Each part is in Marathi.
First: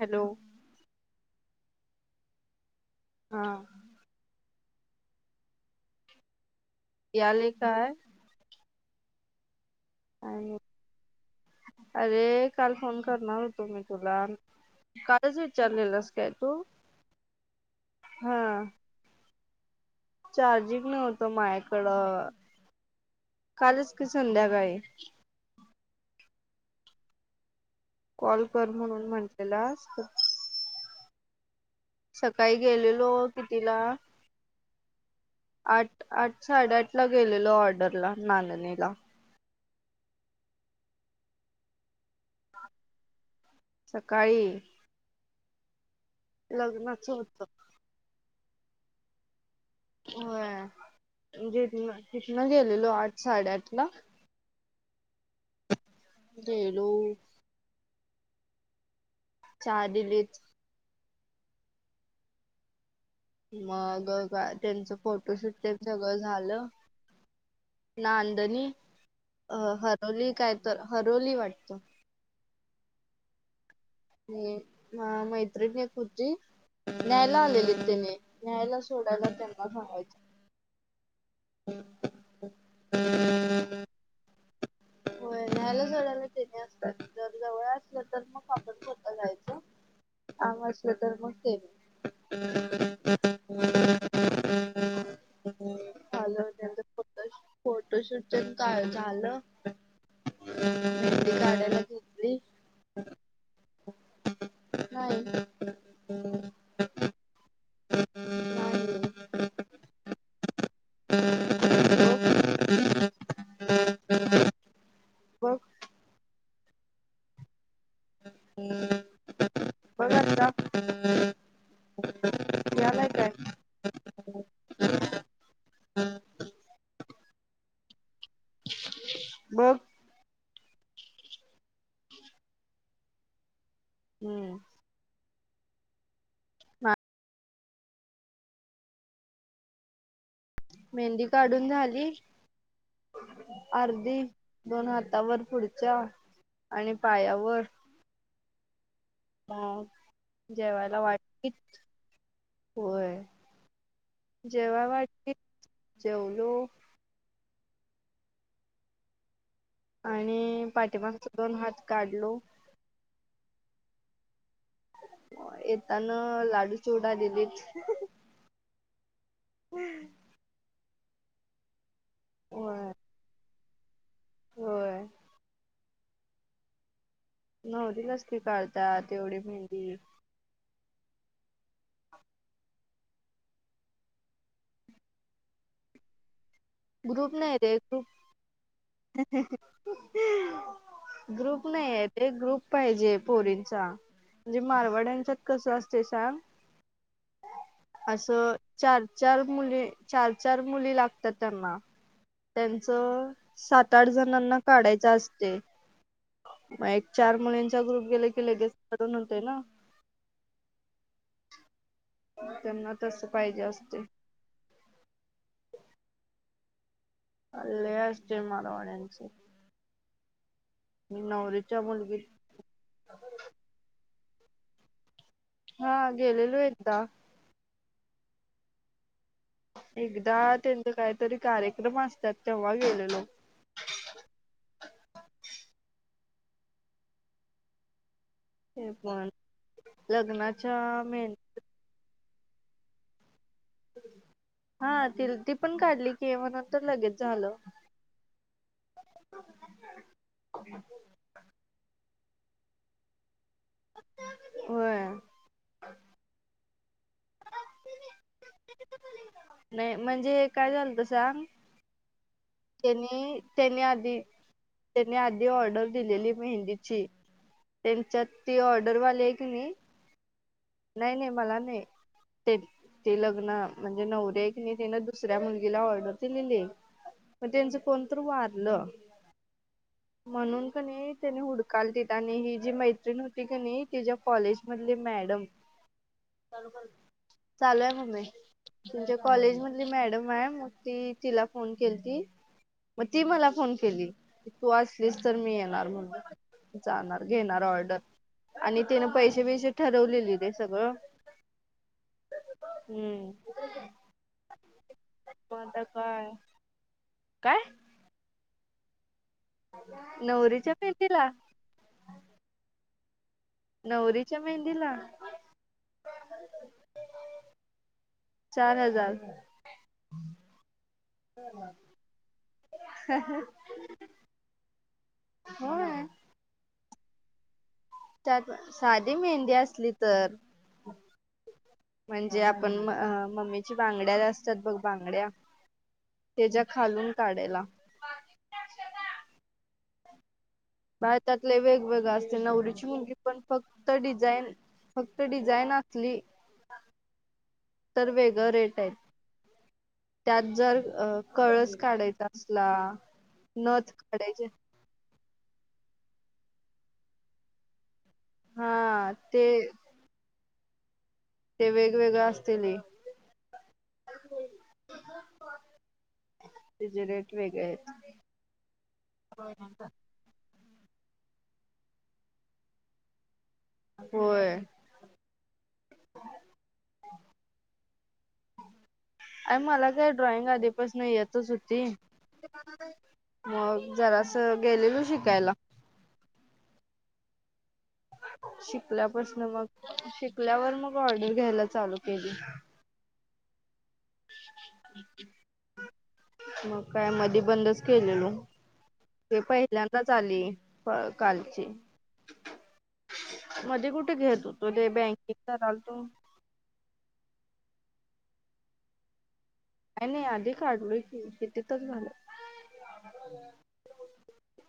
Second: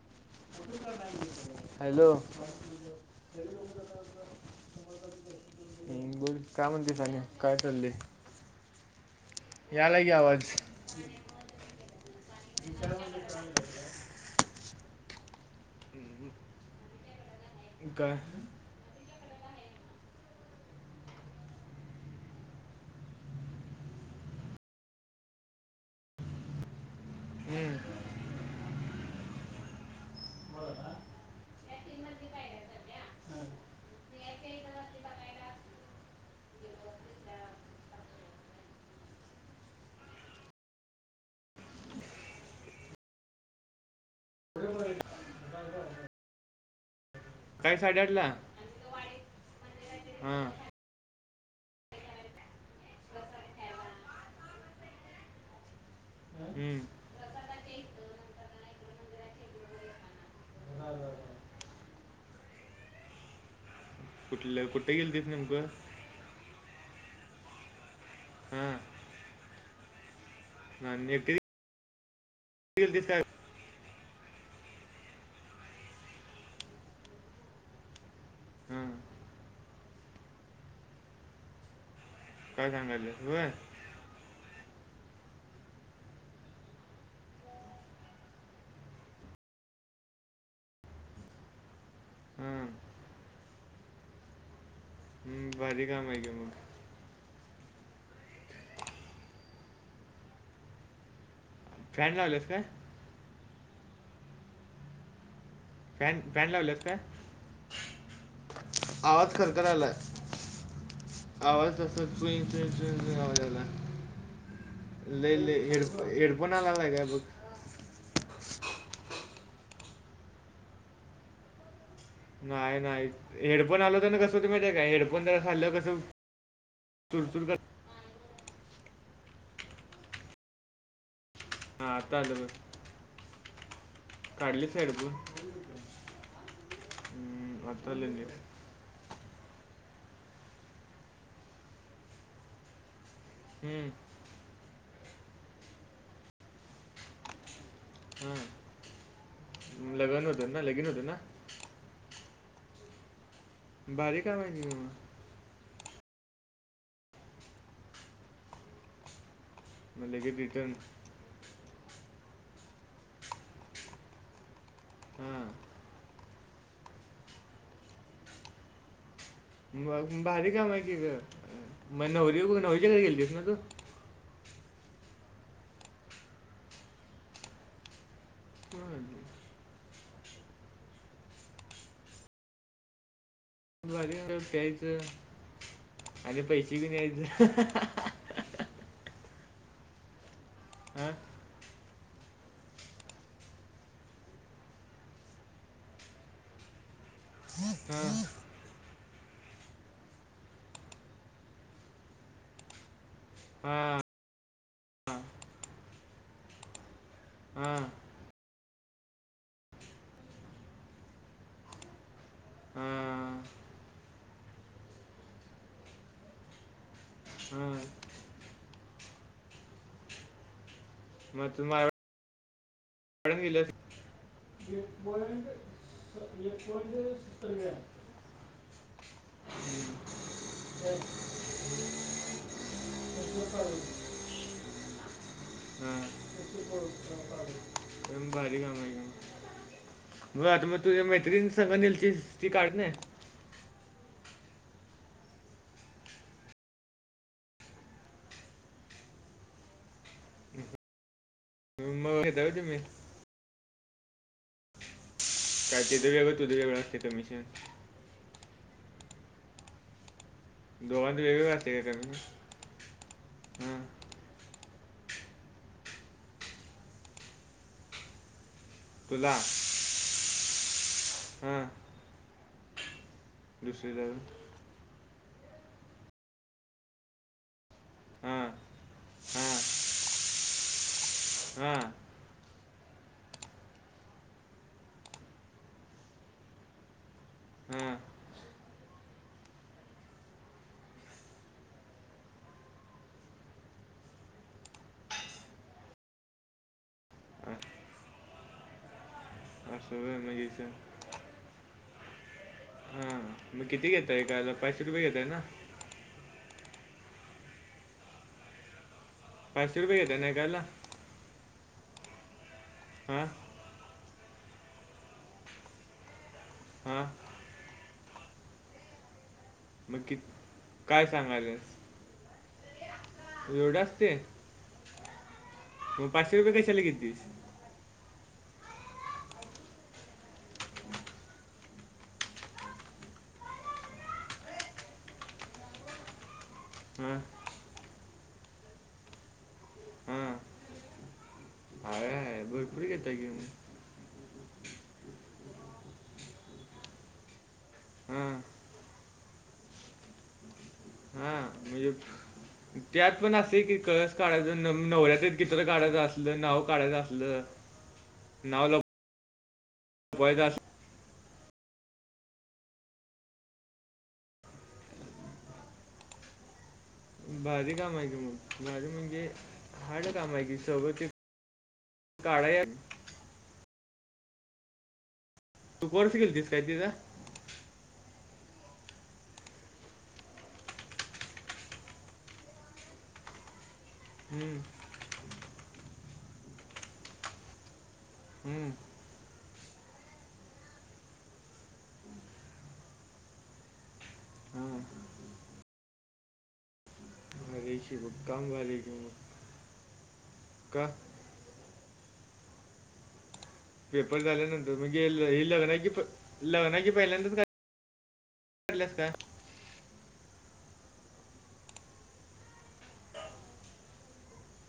हॅलो हॅलो हा हम् बोल काय म्हणतेस आणि काय चाललय यायलाय की आवाज आणि अरे काल फोन करणार होतो मी तुला कालच विचारलेलास काय तू काय हा चार्जिंग नव्हतं माझ्याकडं कालच की संध्याकाळी हम्म कॉल कर म्हणून म्हटलेलास त सकाळी गेलेलो कितीला आठ आठ साडेआठ ला गेलेलो ऑर्डरला नांदणीला सकाळी लग्नाची होतं सकाळी साडे आठला हा म्हणजे इथनं इथनं गेलेलो आठ साडेआठ ला हम्म गेलो चहा दिलीच मग गा कुठलं कुठं त्यांचं गेलतीस फोटोशूट नेमकं ते सगळं झालं नांदणी हां अ हरोली काय तर हरोली वाटतं ते दिसाय हम्म म, एक मैत्रीण होती. न्यायाला आलेले त्येनी, न्यायाला हां सोडायला त्यांना सांगायचं. [unintelligible] काय सांगालेस, होय. होय न्यायला सोडयला तेन्ही असतात, जर जवळ असलं तर मग चालत स्वतःता जायचं काम असलं तर मग तेन्ही. हां हम्म, भारी काम आहे की मग झालं, त्यांचं फोटोशूट तेन काय झालं? [inaudible] फ्रॅन लावलेस काय? नाही फॅन, फॅन लावलेत काय? नाही आवाज खरखरालाय. आवाज अस, चुई, चुई, चुई, चुई आवाज यायलाय. लई, बघ लई हेडफोन, हेडफोन हलालाय काय बघ. बघ आता. नाही, यालाय नाही काय हेडफोन हलवताना कसं होतय माहिती आहे काय, हेडफोन जरा हल्यावर कस चुर, चूर करत बघ. हा आता आलं बघ. हम्म काढलीस हेडफोन? हा हम्म आता आले नीट. मेहंदी काढून झाली. हम्म, अर्धी दोन हातावर पुढच्या, आणि पायावर. मग हम, लगन होत ना, लगिन होत जेवायला ना? वाटली होय, भारी काम आहे की जेव्हा मग. वाढतील, जेवलो. मग लगेच आणि रिटर्न पाठीमागचा दोन हात काढलो. हां येताना लाडू चिवढा दिलीत. मग, बारी काम आहे कि गं, मग नवरी, होय नवरीच्या घरी गेलतीस ना तू? होय. नवरीलाच की काढतात, हं. एवढी मेहंदी. भारी बाबा प्यायचं, आणि पैसे बी ग्रुप नाही रे न्यायचं. ग्रुप [unintelligible] आं. ग्रुप नाहीयत रे, ग्रुप पाहिजे पोरींचा. म्हणजे मारवाड्यांच्यात कसं असतय सांग. हां असं चार- चार मुली, चार -चार मुली लागतात. त्यांना, त्यांचं हां सात- आठ जणांना काढायच असतय. मग एक चार हां मुलींचा ग्रुप गेल की लगेच काढून होतय ना. त्यांना तस हां पाहिजे असतय. हां लई असतंय मारवाड्याच. मी नवरीच्या मुलगीत मॅडम गेल्यात. हा गेलेलो एकदा [inaudible] एकदा त्यांचा कायतरी कार्यक्रम असत्यात तेव्हा गेलेलो. ह. बारी काम हाय ते कि पण मग, आता लग्नाच्या मग तुझ्या मेन मैत्रीण संग नेलतीस ती काढत नाही? हा, ति ती पण काढली की, म्हणन तर लगेच झालं. [inaudible] [inaudible] मुंबई पाहता का तुम्ही. [unintelligible] काय ते तर वेगळ तू द वेगळं असते कमिशन. नाही म्हणजे काय झालत दोघां दि सांग वेगळी घातली का [unintelligible] त्यांनी त्यानी हां आधी त्यानी आधी ऑर्डर दिलेली मेहंदीची. त्यांच्यात ती ऑर्डरवाली आहे तुला की नाही [inaudible] नाही नाही मला हां नाही ते ते लग्न दुसरी म्हणजे जाऊ नवरे दुसऱ्या मुलगीला ऑर्डर दिलेली पण त्यांच कोण तर हां वारलं हां म्हणून का नाही त्याने हां हुडकाल ते आणि ही जी मैत्रिण होती का नाही तिच्या कॉलेज मधली मॅडम चालू आहे हां मम्मी. तुमच्या कॉलेज मधली मॅडम आहे मग ती तिला फोन केलती. मग ती मला फोन केली. तू असलीस तर मी येणार म्हणून जाणार घेणार अ- ऑर्डर. आणि तिनं पैसे बिसे असं होय ठरवलेली म्हणजे ते सर सगळं. हा हम्म मग किती घेतंय एकाला पाचशे रुपये घेतय ना, मग आता काय काय? पाचशे रुपये घेताय ना एकाला नवरीच्या पेंटीला हां, नवरीच्या मेहंदीला हां चार हजार मग कि काय सांगालेस एवढ असते. ह, मग पाचशे रुपये कशाला घेतीस. त्यात साधी मेहंदी असली तर, म्हणजे आपण मम्मीची बांगड्या असतात बघ बांगड्या त्याच्या खालून हां काढायला. हां भारतातले अरे वेगवेगळ असते आहे भरपूर नवरीची मुलगी घेता की पण फक्त मग फक्त डिझाईन फक्त डिझाईन असली तर हां वेगळं रेट आहे. त्यात जर हां कळस म्हणजे काढायचा असला त्यात पण असे की नथ कळस काढायचे काढायच न नवऱ्याच चित्र काढायचं असलं, नाव काढायचं असलं, नाव लप हा ते वैदास ते वेगवेगळ असते लई. भारी काम आहेत आहे कि मग भारी म्हणजे हाड काम आहे कि [unintelligible] काढाया होय. तू कोर्स केलतीस काय तिथं आणि मला काय ड्रॉइंग आधीपासन येतच होती मग जरास हम्म, गेलेलो शिकायला हम्म, शिकल्यापासन मग शिकल्यावर मग ऑर्डर घ्यायला चालू केली हां मग काय म ते भारी बंदच की बघ केलेलो काम भारी आहे की मग ते पहिल्यांदाच आली का कालची मध्येे कुठ पेपर घेत होतो झाल्यानंतर ते म्हणजे ल- बँकिंग हे लग्नाची करालतो प- लग्नाची पहिल्यांदाच कराल्यास का काय नाही आधी काढलोय कि कितीतर झालं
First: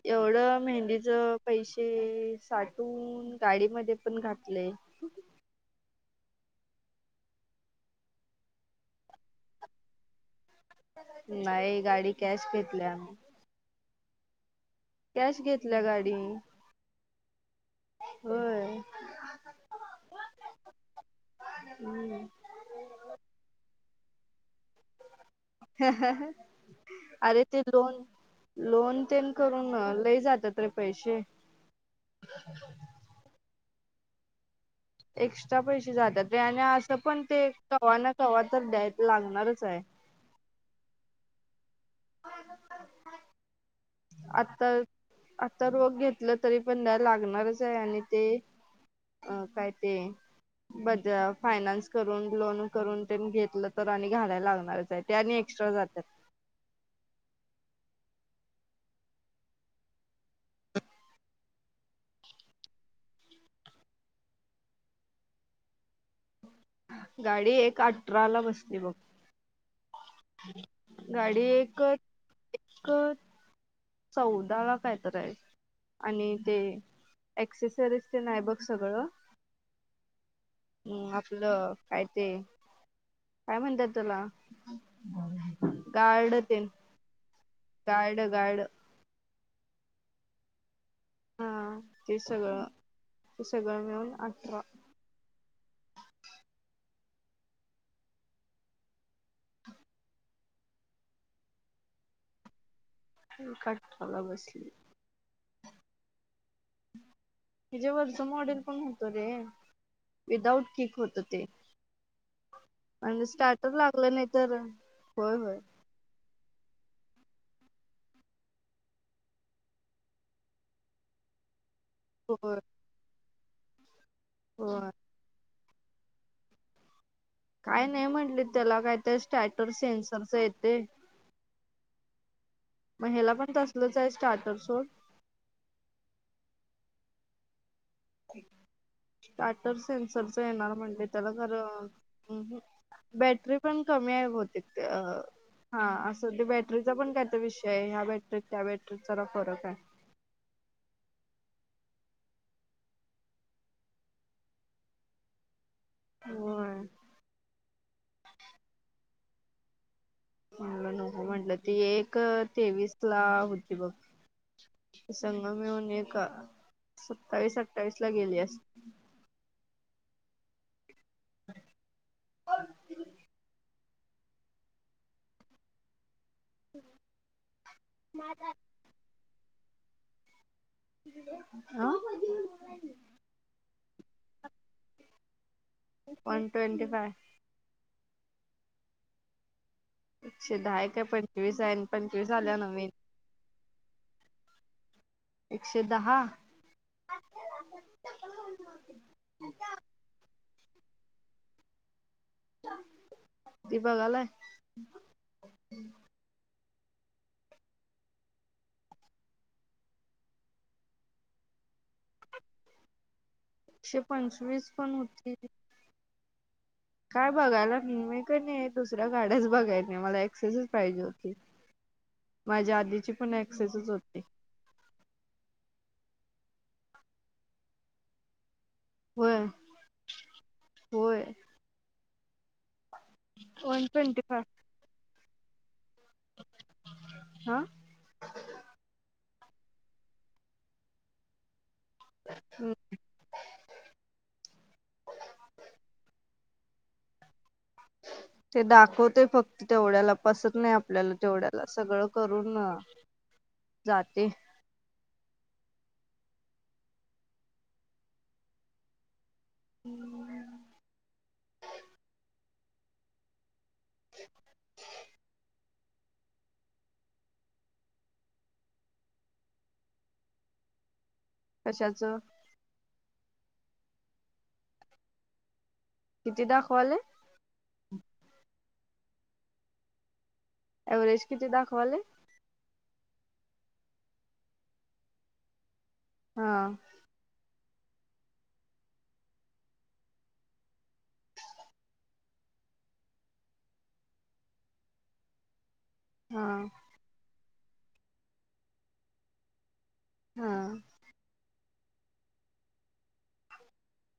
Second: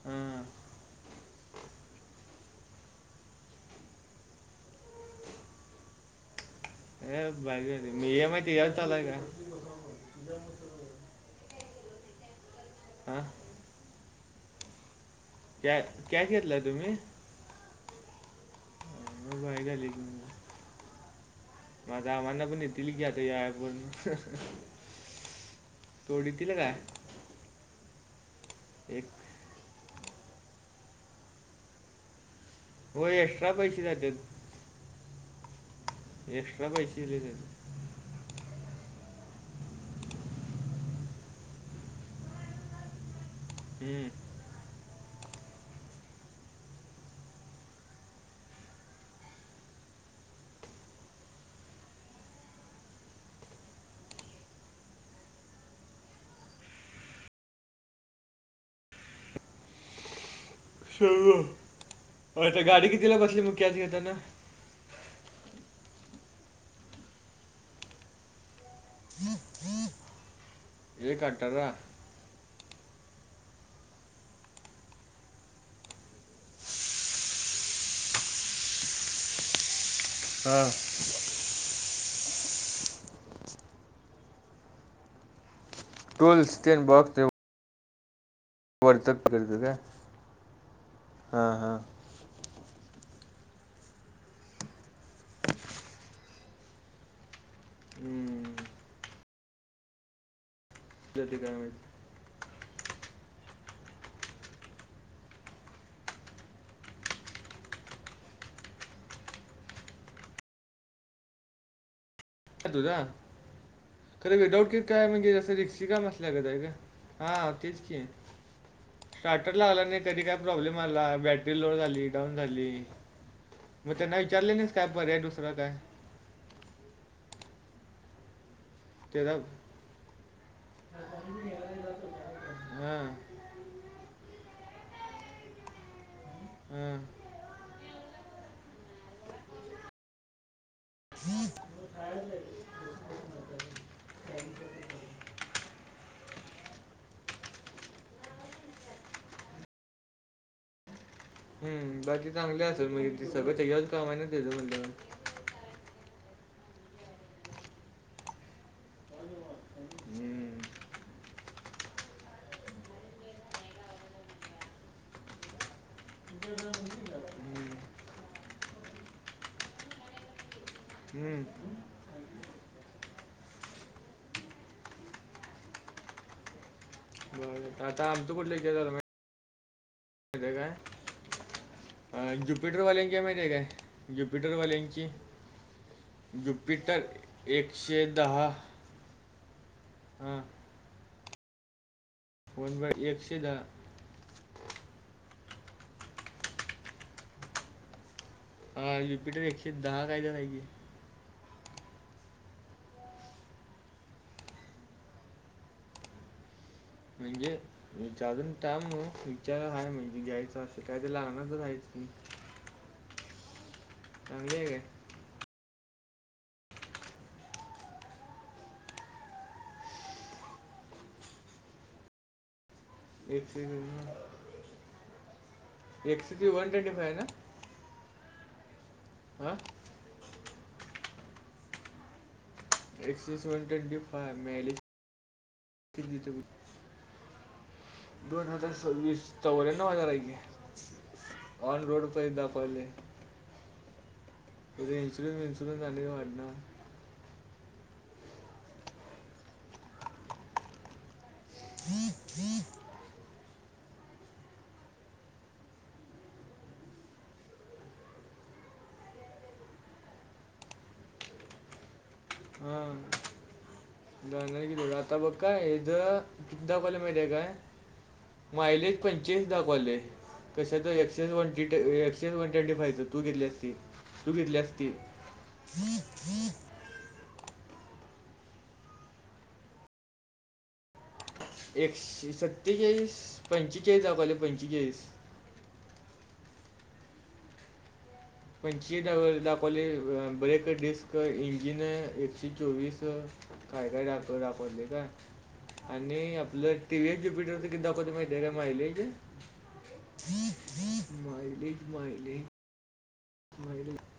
हां एवढं मेहंदीच पैसे साठवून गाडीमध्ये पण घातले ए भारी होते मी इएम आय त्याच्यावर चालू आहे काय नाही गाडी कॅश घेतल्या आम्ही हा घेतल्या कॅश गाडी कॅश घेतलाय तुम्ही होय वाया गेली की मग माझा हम्म आबांना पण येतीली की आता ही आय फोन अरे ते लोन लोन एक तेन करून लई जात्यात रे पैसे होय एक्स्ट्रा पैसे जात्यात एक्स्ट्रा पैसे जात्यात रे आणि एक्स्ट्रा असं पैसे दिले पण ते जातात कवा ना कवा तर द्याय लागणारच आहे ह [inaudible] हू आता आता रोख घेतलं तरी पण द्याला लागणारच आहे आणि ते अ काय ते बजा फायनान्स करून लोन करून तेन घेतलं तर आणि घालायला लागणारच आहेत ते आणि एक्स्ट्रा जात्यात होय ते गाडी कितीला बसली मग कॅश घेताना गाडी एक अठरा ला बसली बघ [inaudible] एक गाडी अठरा एक चौदा काय तर आहे आणि ते एक्सेसरीज तेन हाय नाही बघ सगळं हा हम् आपलं काय ते काय म्हणत्यात त्याला गार्ड टूल्स तेन ते गार्ड गार्ड वरचढ भरायच काय हा हा ते सगळं ते सगळं मिळून अठरा हू जाती काय माहित कठ्याला बसली त्याज्या वरचं मॉडेल पण होत रे विदाउट किक होतं ते तुझा म्हणजे स्टार्टर लागलं नाही तर होय होय [unintelligible] हां. तेच की. स्टार्टर लागला नाही. कधी काय प्रॉब्लेम आला बॅटरी लो झाली- डाऊन होय झाली. मग त्यांना विचारले नाहीस काय? होय पर्याय दुसरा काय? काय नाही म्हंटले. त्याला काय- ते त्याचा स्टॅटर सेनसरच येतयं. म हां ह्याला पण तस- आहे स्टार्टर [unintelligible] हां. स्टार्टर सेनसरच येणार म्हणले. त्याला खरं, अं. हं. बॅटरी पण कमी आहे बहुतेक ते अ ह. हा. असं ते बॅटरीचा पण काय त विषय आहे. ह्या बॅटरीत त्या बॅटरीत जरा फरक आहे. हम्. बाकी चांगली असेल [unintelligible] होय. हम्म, मला नको म्हटलं. ती एक तेवीस ला होती बघ. संग मिळून एक सत्तावीस हम्म, अठ्ठावीस ला गेली अस- हम्म. अ बर आता आमच कुठल ए गव्हर्मेंट? अ ज्युपिटरवाल्यांची माहितीय काय? ज्युपिटरवाल्यांची? वन ट्वेंटी जुपिटर फाय एकशे दहा. हां एकशे दहाय काय पंचवीस आहे? न पंचवीस आल्या वन नवीन. बाय एकशे दहा. एकशे दहा? हा. ज्युपिटर एकशे दहा [unintelligible] तू बघालाय. म्हंजे? विचारून टाम मग. विचाराला हय म्हणजे घ्यायचं असं काय तर लागणार तर आहेच की. एकशे चांगली आहे पंचवीस काय पण होती. काय बघायला? मी म का नाही दुसऱ्या गाड्याच बघायला नाही. मला एक्सेसच पाहिजे होती. माझी आधीची पण एक्सेसच होती. एक्सिस एक्सेस किती वन ट्वेंटी फाय ना? होय आं? होय. X S one twenty five मिळाली [unintelligible] हां? दोन हजार सव्वीस. चौऱ्यांनव हजार आहे की. ऑन रोड [unintelligible] ते इन्शुरन्स विन्शुरन्सले वाढणार. तो दाखवतोय फक्त तेवढ्याला. बसत नाही आपल्याला तेवढ्यात. सगळं करून जाते. अं हम. ह बघायला गेलो तर. आता बघ का [unintelligible] मायलेज पंचेचाळीस दाखवलेय. कशाच - कशाच [unintelligible] तू घेतली असती तू घेतली असती. किती दाखवायलय? ऍव्हरेज किती दाख- एकशे सत्तेचाळीस पंचेचाळीस दाबायला पाहिजे पंचेचाळीस हा पंचवीस दाखवले ब्रेकडिस्क इंजिन एकशे चोवीस काय काय दाखवत दाखवते, काय आणि हा आपलं टी व्ही आहे ज्युप्युटर किती दाखवते माहिती आहे रे मायलेज. हा मायलेट मायलेट मायलेट